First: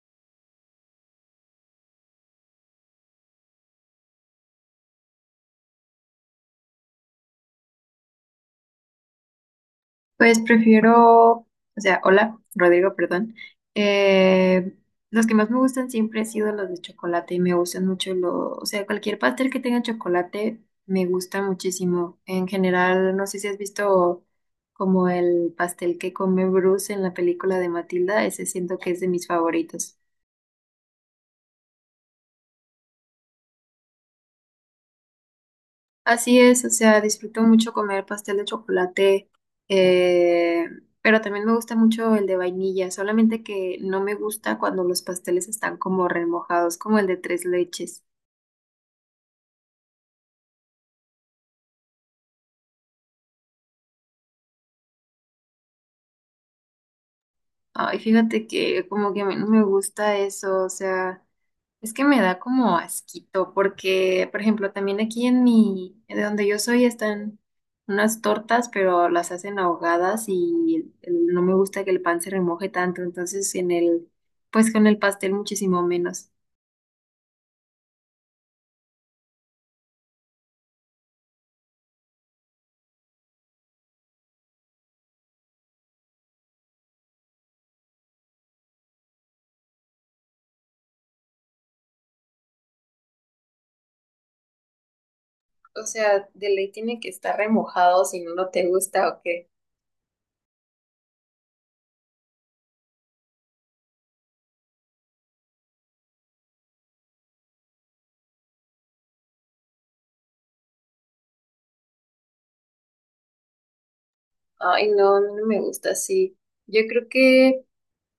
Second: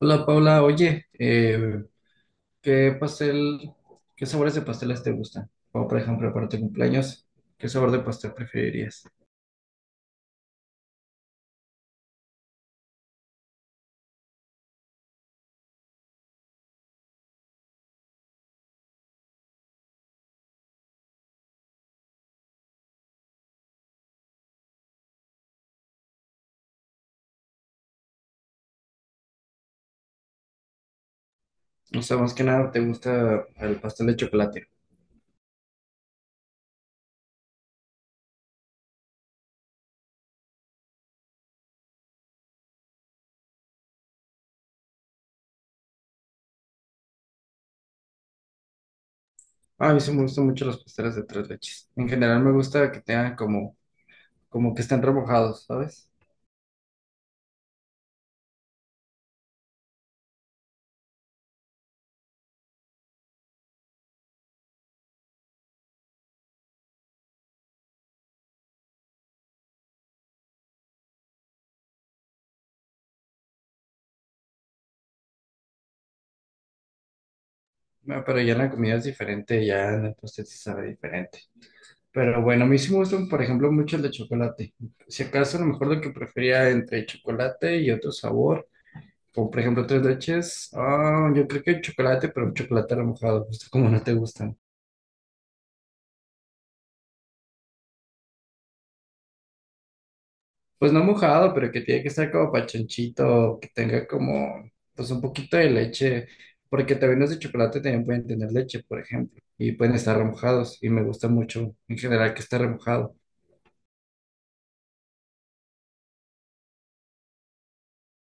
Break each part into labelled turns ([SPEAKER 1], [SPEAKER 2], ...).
[SPEAKER 1] Hola Paula, oye, ¿qué pastel, qué sabores de pasteles te gustan? O por ejemplo, para tu cumpleaños, ¿qué sabor de pastel preferirías?
[SPEAKER 2] Pues prefiero, o sea, hola, Rodrigo, perdón. Eh, los que más me gustan siempre han sido los de chocolate y me gustan mucho o sea, cualquier pastel que tenga chocolate me gusta muchísimo. En general, no sé si has visto como el pastel que come Bruce en la película de Matilda, ese siento que es de mis favoritos.
[SPEAKER 1] O sea, más que nada, ¿te gusta el pastel de chocolate?
[SPEAKER 2] Así es, o sea, disfruto mucho comer pastel de chocolate, eh, pero también me gusta mucho el de vainilla, solamente que no me gusta cuando los pasteles están como remojados, como el de tres leches.
[SPEAKER 1] Ah, a mí sí me gustan mucho los pasteles de tres leches. En general me gusta que tengan como, como que estén remojados, ¿sabes?
[SPEAKER 2] Ay, fíjate que como que a mí no me gusta eso, o sea, es que me da como asquito, porque, por ejemplo, también aquí en mi, de donde yo soy, están unas tortas, pero las hacen ahogadas y no me gusta que el pan se remoje tanto, entonces en el, pues con el pastel muchísimo menos.
[SPEAKER 1] Ah, pero ya en la comida es diferente, ya en el pastel se sabe diferente. Pero bueno, a mí sí me gustan, por ejemplo, mucho el de chocolate. Si acaso, a lo mejor lo que prefería entre chocolate y otro sabor. O, por ejemplo, tres leches. Ah, yo creo que chocolate, pero chocolate no mojado, justo como no te gustan.
[SPEAKER 2] O sea, de ley tiene que estar remojado si no, no te gusta o qué.
[SPEAKER 1] Pues no mojado, pero que tiene que estar como pachonchito, que tenga como, pues un poquito de leche. Porque también los de chocolate también pueden tener leche, por ejemplo. Y pueden estar remojados. Y me gusta mucho, en general, que esté remojado.
[SPEAKER 2] Ay, no, a mí no me gusta así. Yo creo que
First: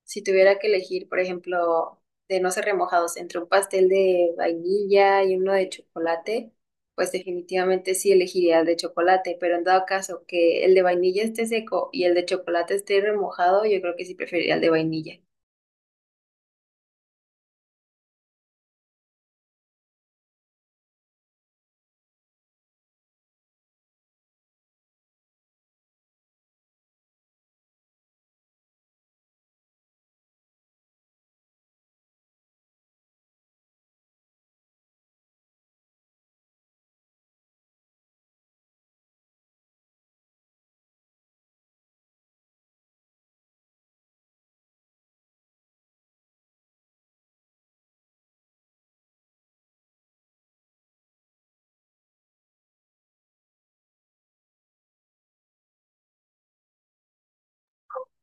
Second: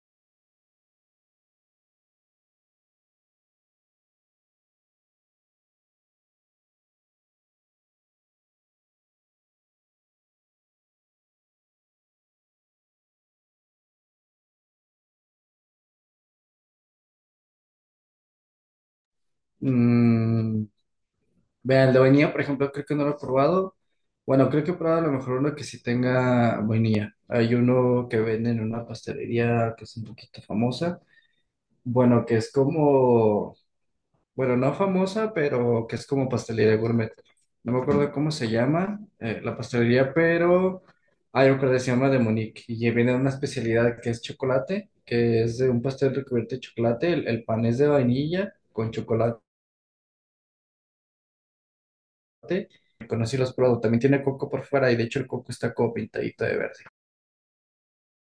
[SPEAKER 2] si tuviera que elegir, por ejemplo, de no ser remojados entre un pastel de vainilla y uno de chocolate, pues definitivamente sí elegiría el de chocolate, pero en dado caso que el de vainilla esté seco y el de chocolate esté remojado, yo creo que sí preferiría el de vainilla.
[SPEAKER 1] Mm, vean, la vainilla, por ejemplo, creo que no lo he probado. Bueno, creo que he probado a lo mejor uno que sí tenga vainilla. Hay uno que venden en una pastelería que es un poquito famosa. Bueno, que es como, bueno, no famosa, pero que es como pastelería gourmet. No me acuerdo cómo se llama la pastelería, pero hay un que se llama de Monique y viene una especialidad que es chocolate, que es de un pastel recubierto de chocolate. El pan es de vainilla con chocolate. Conocí los productos. También tiene coco por fuera y de hecho el coco está como pintadito de verde.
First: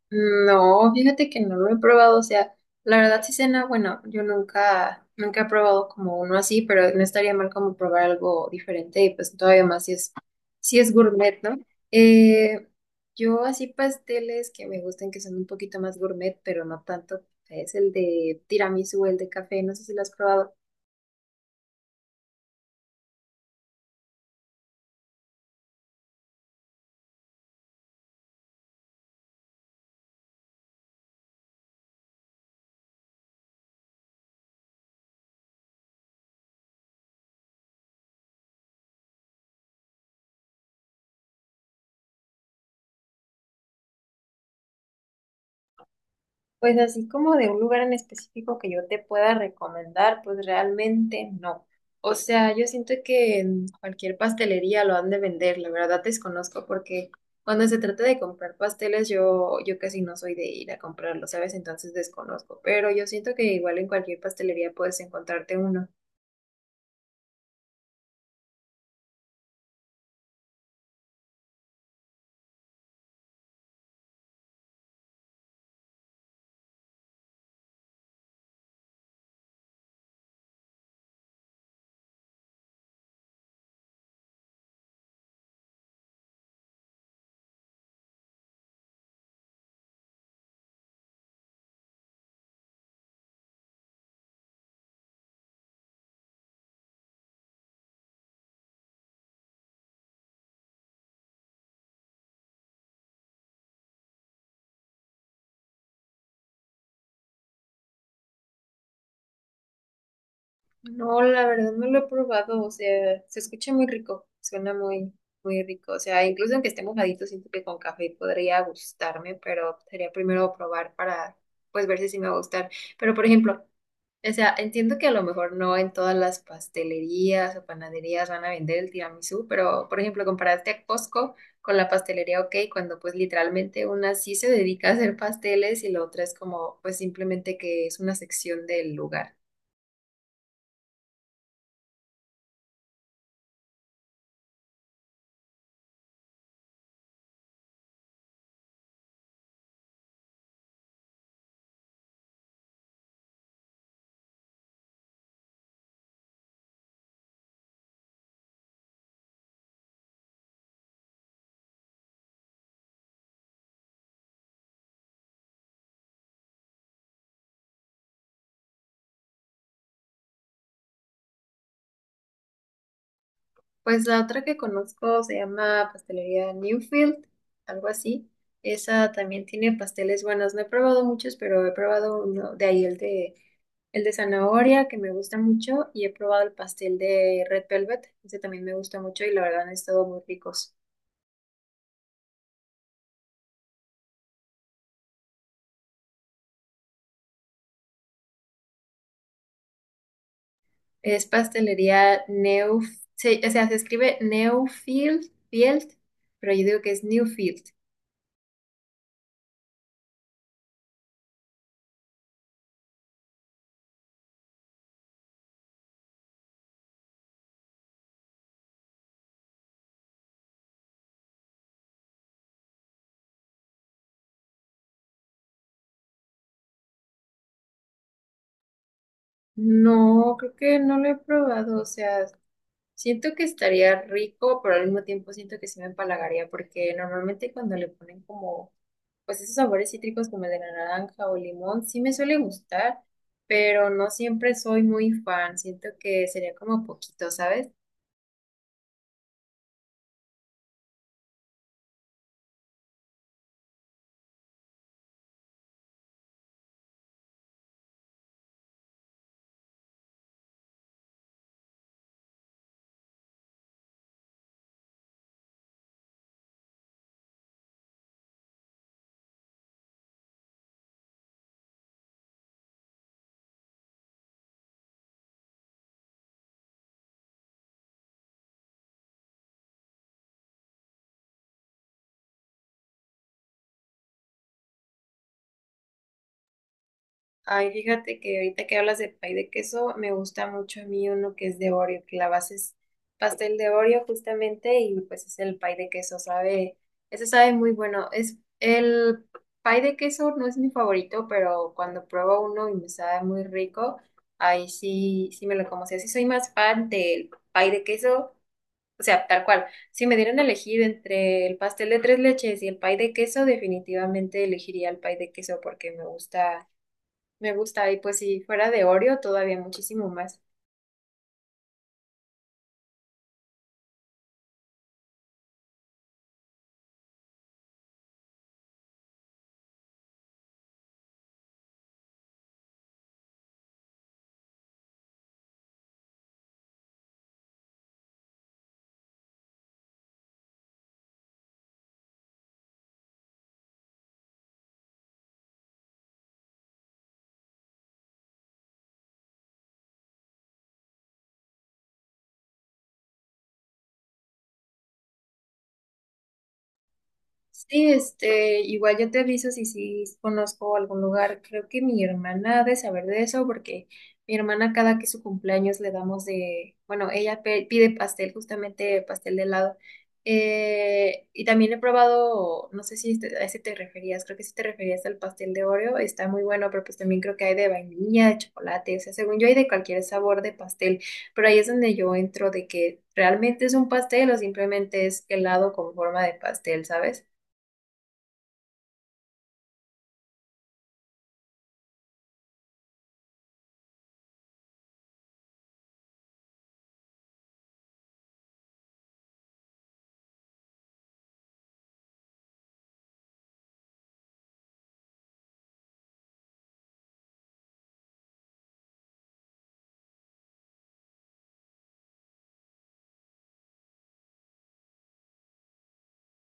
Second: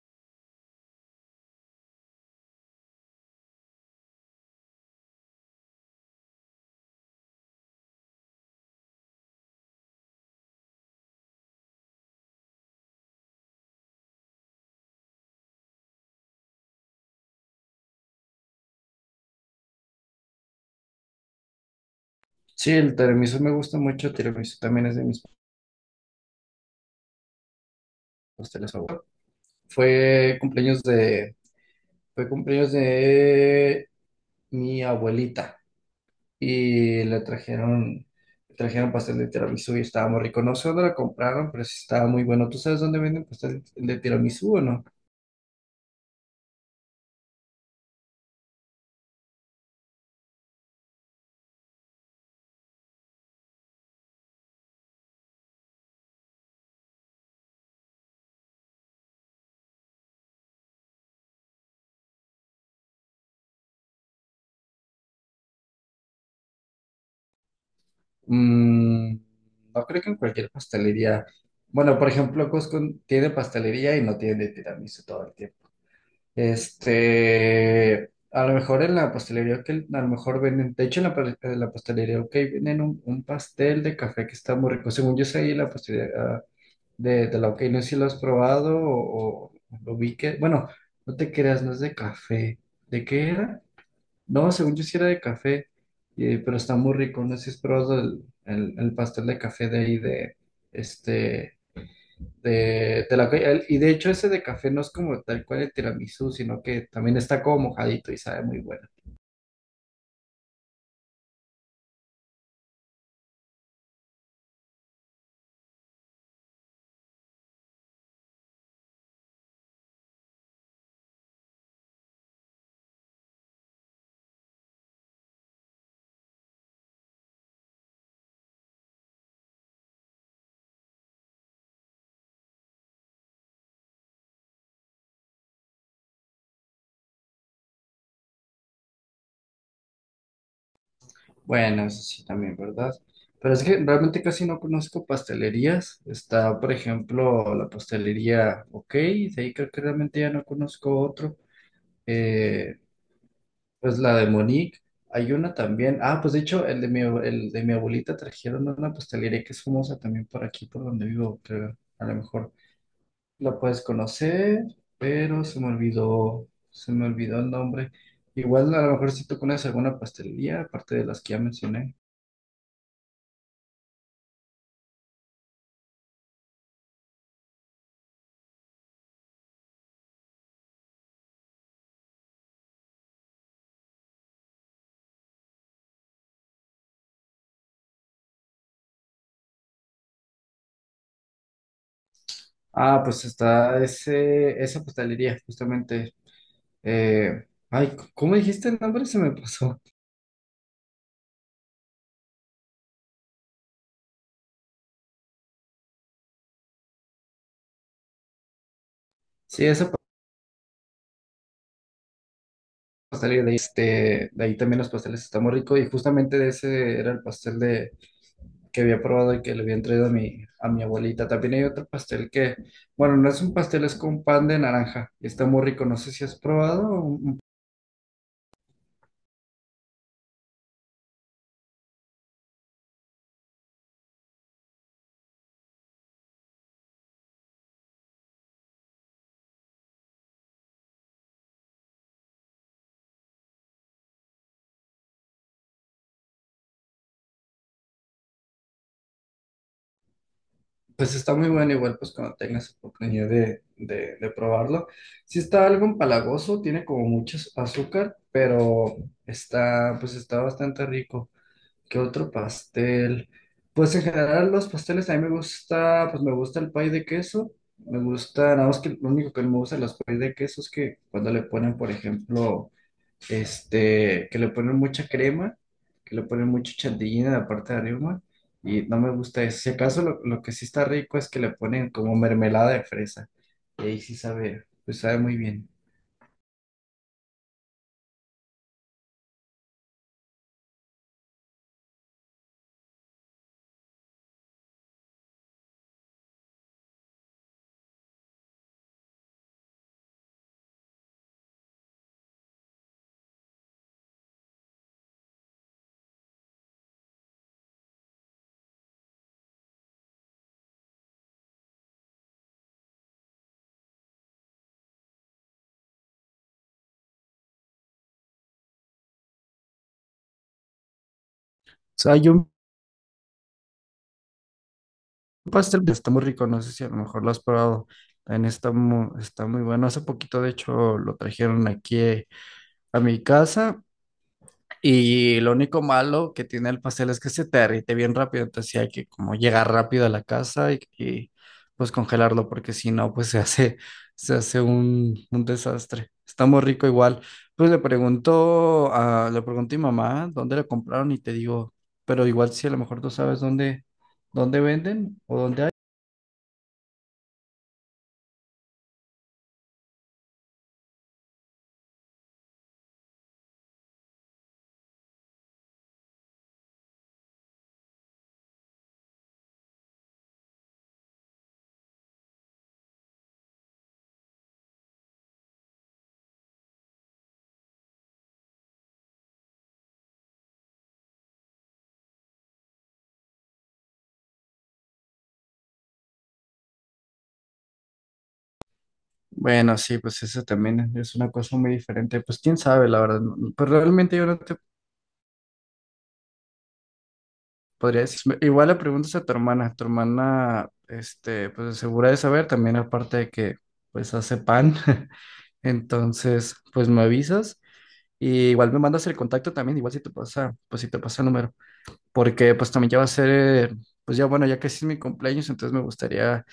[SPEAKER 2] No, fíjate que no lo he probado, o sea, la verdad sí cena, bueno, yo nunca he probado como uno así, pero no estaría mal como probar algo diferente y pues todavía más si es gourmet, ¿no? Eh, yo así pasteles que me gustan que son un poquito más gourmet, pero no tanto, es el de tiramisú, el de café, no sé si lo has probado.
[SPEAKER 1] Sí, el tiramisú me gusta mucho. El tiramisú también es de mis pasteles favoritos. Fue cumpleaños de, fue cumpleaños de mi abuelita y le trajeron pastel de tiramisú y estaba muy rico. No sé dónde la compraron, pero sí estaba muy bueno. ¿Tú sabes dónde venden pastel de tiramisú o no?
[SPEAKER 2] Pues así como de un lugar en específico que yo te pueda recomendar, pues realmente no. O sea, yo siento que en cualquier pastelería lo han de vender, la verdad desconozco porque cuando se trata de comprar pasteles yo casi no soy de ir a comprarlo, ¿sabes? Entonces desconozco, pero yo siento que igual en cualquier pastelería puedes encontrarte uno.
[SPEAKER 1] Mm, no creo que en cualquier pastelería. Bueno, por ejemplo, Costco tiene pastelería y no tiene de tiramisú todo el tiempo. Este, a lo mejor en la pastelería que a lo mejor venden, de hecho en la, en la pastelería OK, venden un pastel de café que está muy rico. Según yo sé, ahí en la pastelería de la OK, no sé si lo has probado o lo vi que, bueno, no te creas, no es de café. ¿De qué era? No, según yo sí era de café, pero está muy rico. No sé si has probado el pastel de café de ahí, de este, de la OK. El- Y de hecho, ese de café no es como tal cual el tiramisú, sino que también está como mojadito y sabe muy bueno.
[SPEAKER 2] No, la verdad no lo he probado, o sea, se escucha muy rico, suena muy rico, o sea, incluso aunque esté mojadito, siento que con café podría gustarme, pero sería primero probar para, pues, ver si sí me va a gustar. Pero, por ejemplo, o sea, entiendo que a lo mejor no en todas las pastelerías o panaderías van a vender el tiramisú, pero, por ejemplo, comparaste a Costco con la pastelería OK, cuando pues literalmente una sí se dedica a hacer pasteles y la otra es como, pues, simplemente que es una sección del lugar.
[SPEAKER 1] Bueno, eso sí también, ¿verdad? Pero es que realmente casi no conozco pastelerías. Está, por ejemplo, la pastelería OK, de ahí creo que realmente ya no conozco otro. Eh, pues la de Monique, hay una también. Ah, pues de hecho, el de mi, el de mi abuelita trajeron una pastelería que es famosa también por aquí, por donde vivo, creo. A lo mejor la puedes conocer, pero se me olvidó el nombre. Igual a lo mejor si tú conoces alguna pastelería, aparte de las que ya mencioné.
[SPEAKER 2] Pues la otra que conozco se llama Pastelería Newfield, algo así. Esa también tiene pasteles buenos. No he probado muchos, pero he probado uno de ahí, el de zanahoria, que me gusta mucho, y he probado el pastel de Red Velvet. Ese también me gusta mucho y la verdad han estado muy ricos.
[SPEAKER 1] Ah, pues está ese, esa pastelería, justamente. ¿Cómo dijiste el nombre? Se me pasó.
[SPEAKER 2] Es pastelería Neuf, o sea, se escribe Newfield, Field, pero yo digo que es Newfield.
[SPEAKER 1] Sí, esa pastelería de ahí, este, de ahí también los pasteles están muy ricos. Y justamente de ese era el pastel de, que había probado y que le había traído a mi abuelita. También hay otro pastel que, bueno, no es un pastel, es con pan de naranja. Y está muy rico. No sé si has probado un...
[SPEAKER 2] No, creo que no lo he probado, o sea, siento que estaría rico, pero al mismo tiempo siento que sí me empalagaría, porque normalmente cuando le ponen como, pues esos sabores cítricos como el de la naranja o limón, sí me suele gustar, pero no siempre soy muy fan. Siento que sería como poquito, ¿sabes?
[SPEAKER 1] Pues está muy bueno, igual pues cuando tengas oportunidad de probarlo. Sí está algo empalagoso, tiene como mucho azúcar, pero está, pues está bastante rico. ¿Qué otro pastel? Pues en general los pasteles a mí me gusta, pues me gusta el pay de queso, me gusta, nada más que lo único que no me gusta de los pay de queso es que cuando le ponen, por ejemplo, este, que le ponen mucha crema, que le ponen mucho chantilly en la parte de arriba, y no me gusta eso. Si acaso lo que sí está rico es que le ponen como mermelada de fresa, y ahí sí sabe, pues sabe muy bien.
[SPEAKER 2] Ay, fíjate que ahorita que hablas de pay de queso, me gusta mucho a mí uno que es de Oreo, que la base es pastel de Oreo justamente y pues es el pay de queso, sabe, ese sabe muy bueno. Es el pay de queso no es mi favorito, pero cuando pruebo uno y me sabe muy rico, ahí sí, sí me lo como. O sea, sí soy más fan del pay de queso, o sea, tal cual. Si me dieran a elegir entre el pastel de tres leches y el pay de queso, definitivamente elegiría el pay de queso porque me gusta. Y pues si fuera de Oreo, todavía muchísimo más.
[SPEAKER 1] O sea, hay un pastel que está muy rico, no sé si a lo mejor lo has probado. También está muy bueno. Hace poquito, de hecho, lo trajeron aquí a mi casa. Y lo único malo que tiene el pastel es que se te derrite bien rápido, entonces sí hay que como llegar rápido a la casa pues congelarlo, porque si no, pues se hace un desastre. Está muy rico igual. Pues le pregunté a mi mamá dónde lo compraron y te digo, pero igual si a lo mejor tú sabes dónde, dónde venden o dónde hay.
[SPEAKER 2] Sí, este, igual yo te aviso si sí conozco algún lugar. Creo que mi hermana ha de saber de eso porque mi hermana cada que es su cumpleaños le damos de, bueno, ella pide pastel, justamente pastel de helado. Y también he probado, no sé si a ese te referías, creo que sí te referías al pastel de Oreo, está muy bueno, pero pues también creo que hay de vainilla, de chocolate, o sea, según yo hay de cualquier sabor de pastel, pero ahí es donde yo entro de que realmente es un pastel o simplemente es helado con forma de pastel, ¿sabes?
[SPEAKER 1] Bueno, sí, pues eso también es una cosa muy diferente. Pues quién sabe, la verdad. No. Pues realmente yo no te podría decirme, igual le preguntas a tu hermana, este, pues segura de saber, también aparte de que, pues hace pan, entonces, pues me avisas y igual me mandas el contacto también, igual si te pasa, pues si te pasa el número, porque pues también ya va a ser, pues ya bueno, ya casi es mi cumpleaños, entonces me gustaría,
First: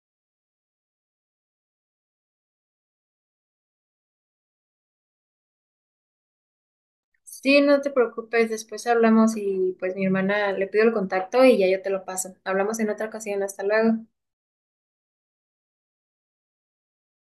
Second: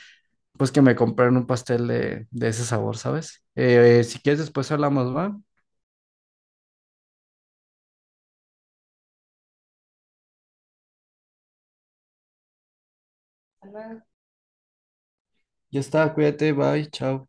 [SPEAKER 1] pues que me compraran un pastel de ese sabor, ¿sabes? Si quieres después hablamos, ¿va?
[SPEAKER 2] Sí, no te preocupes, después hablamos y pues mi hermana le pido el contacto y ya yo te lo paso. Hablamos en otra ocasión, hasta luego.
[SPEAKER 1] Ya está, cuídate, bye, chao.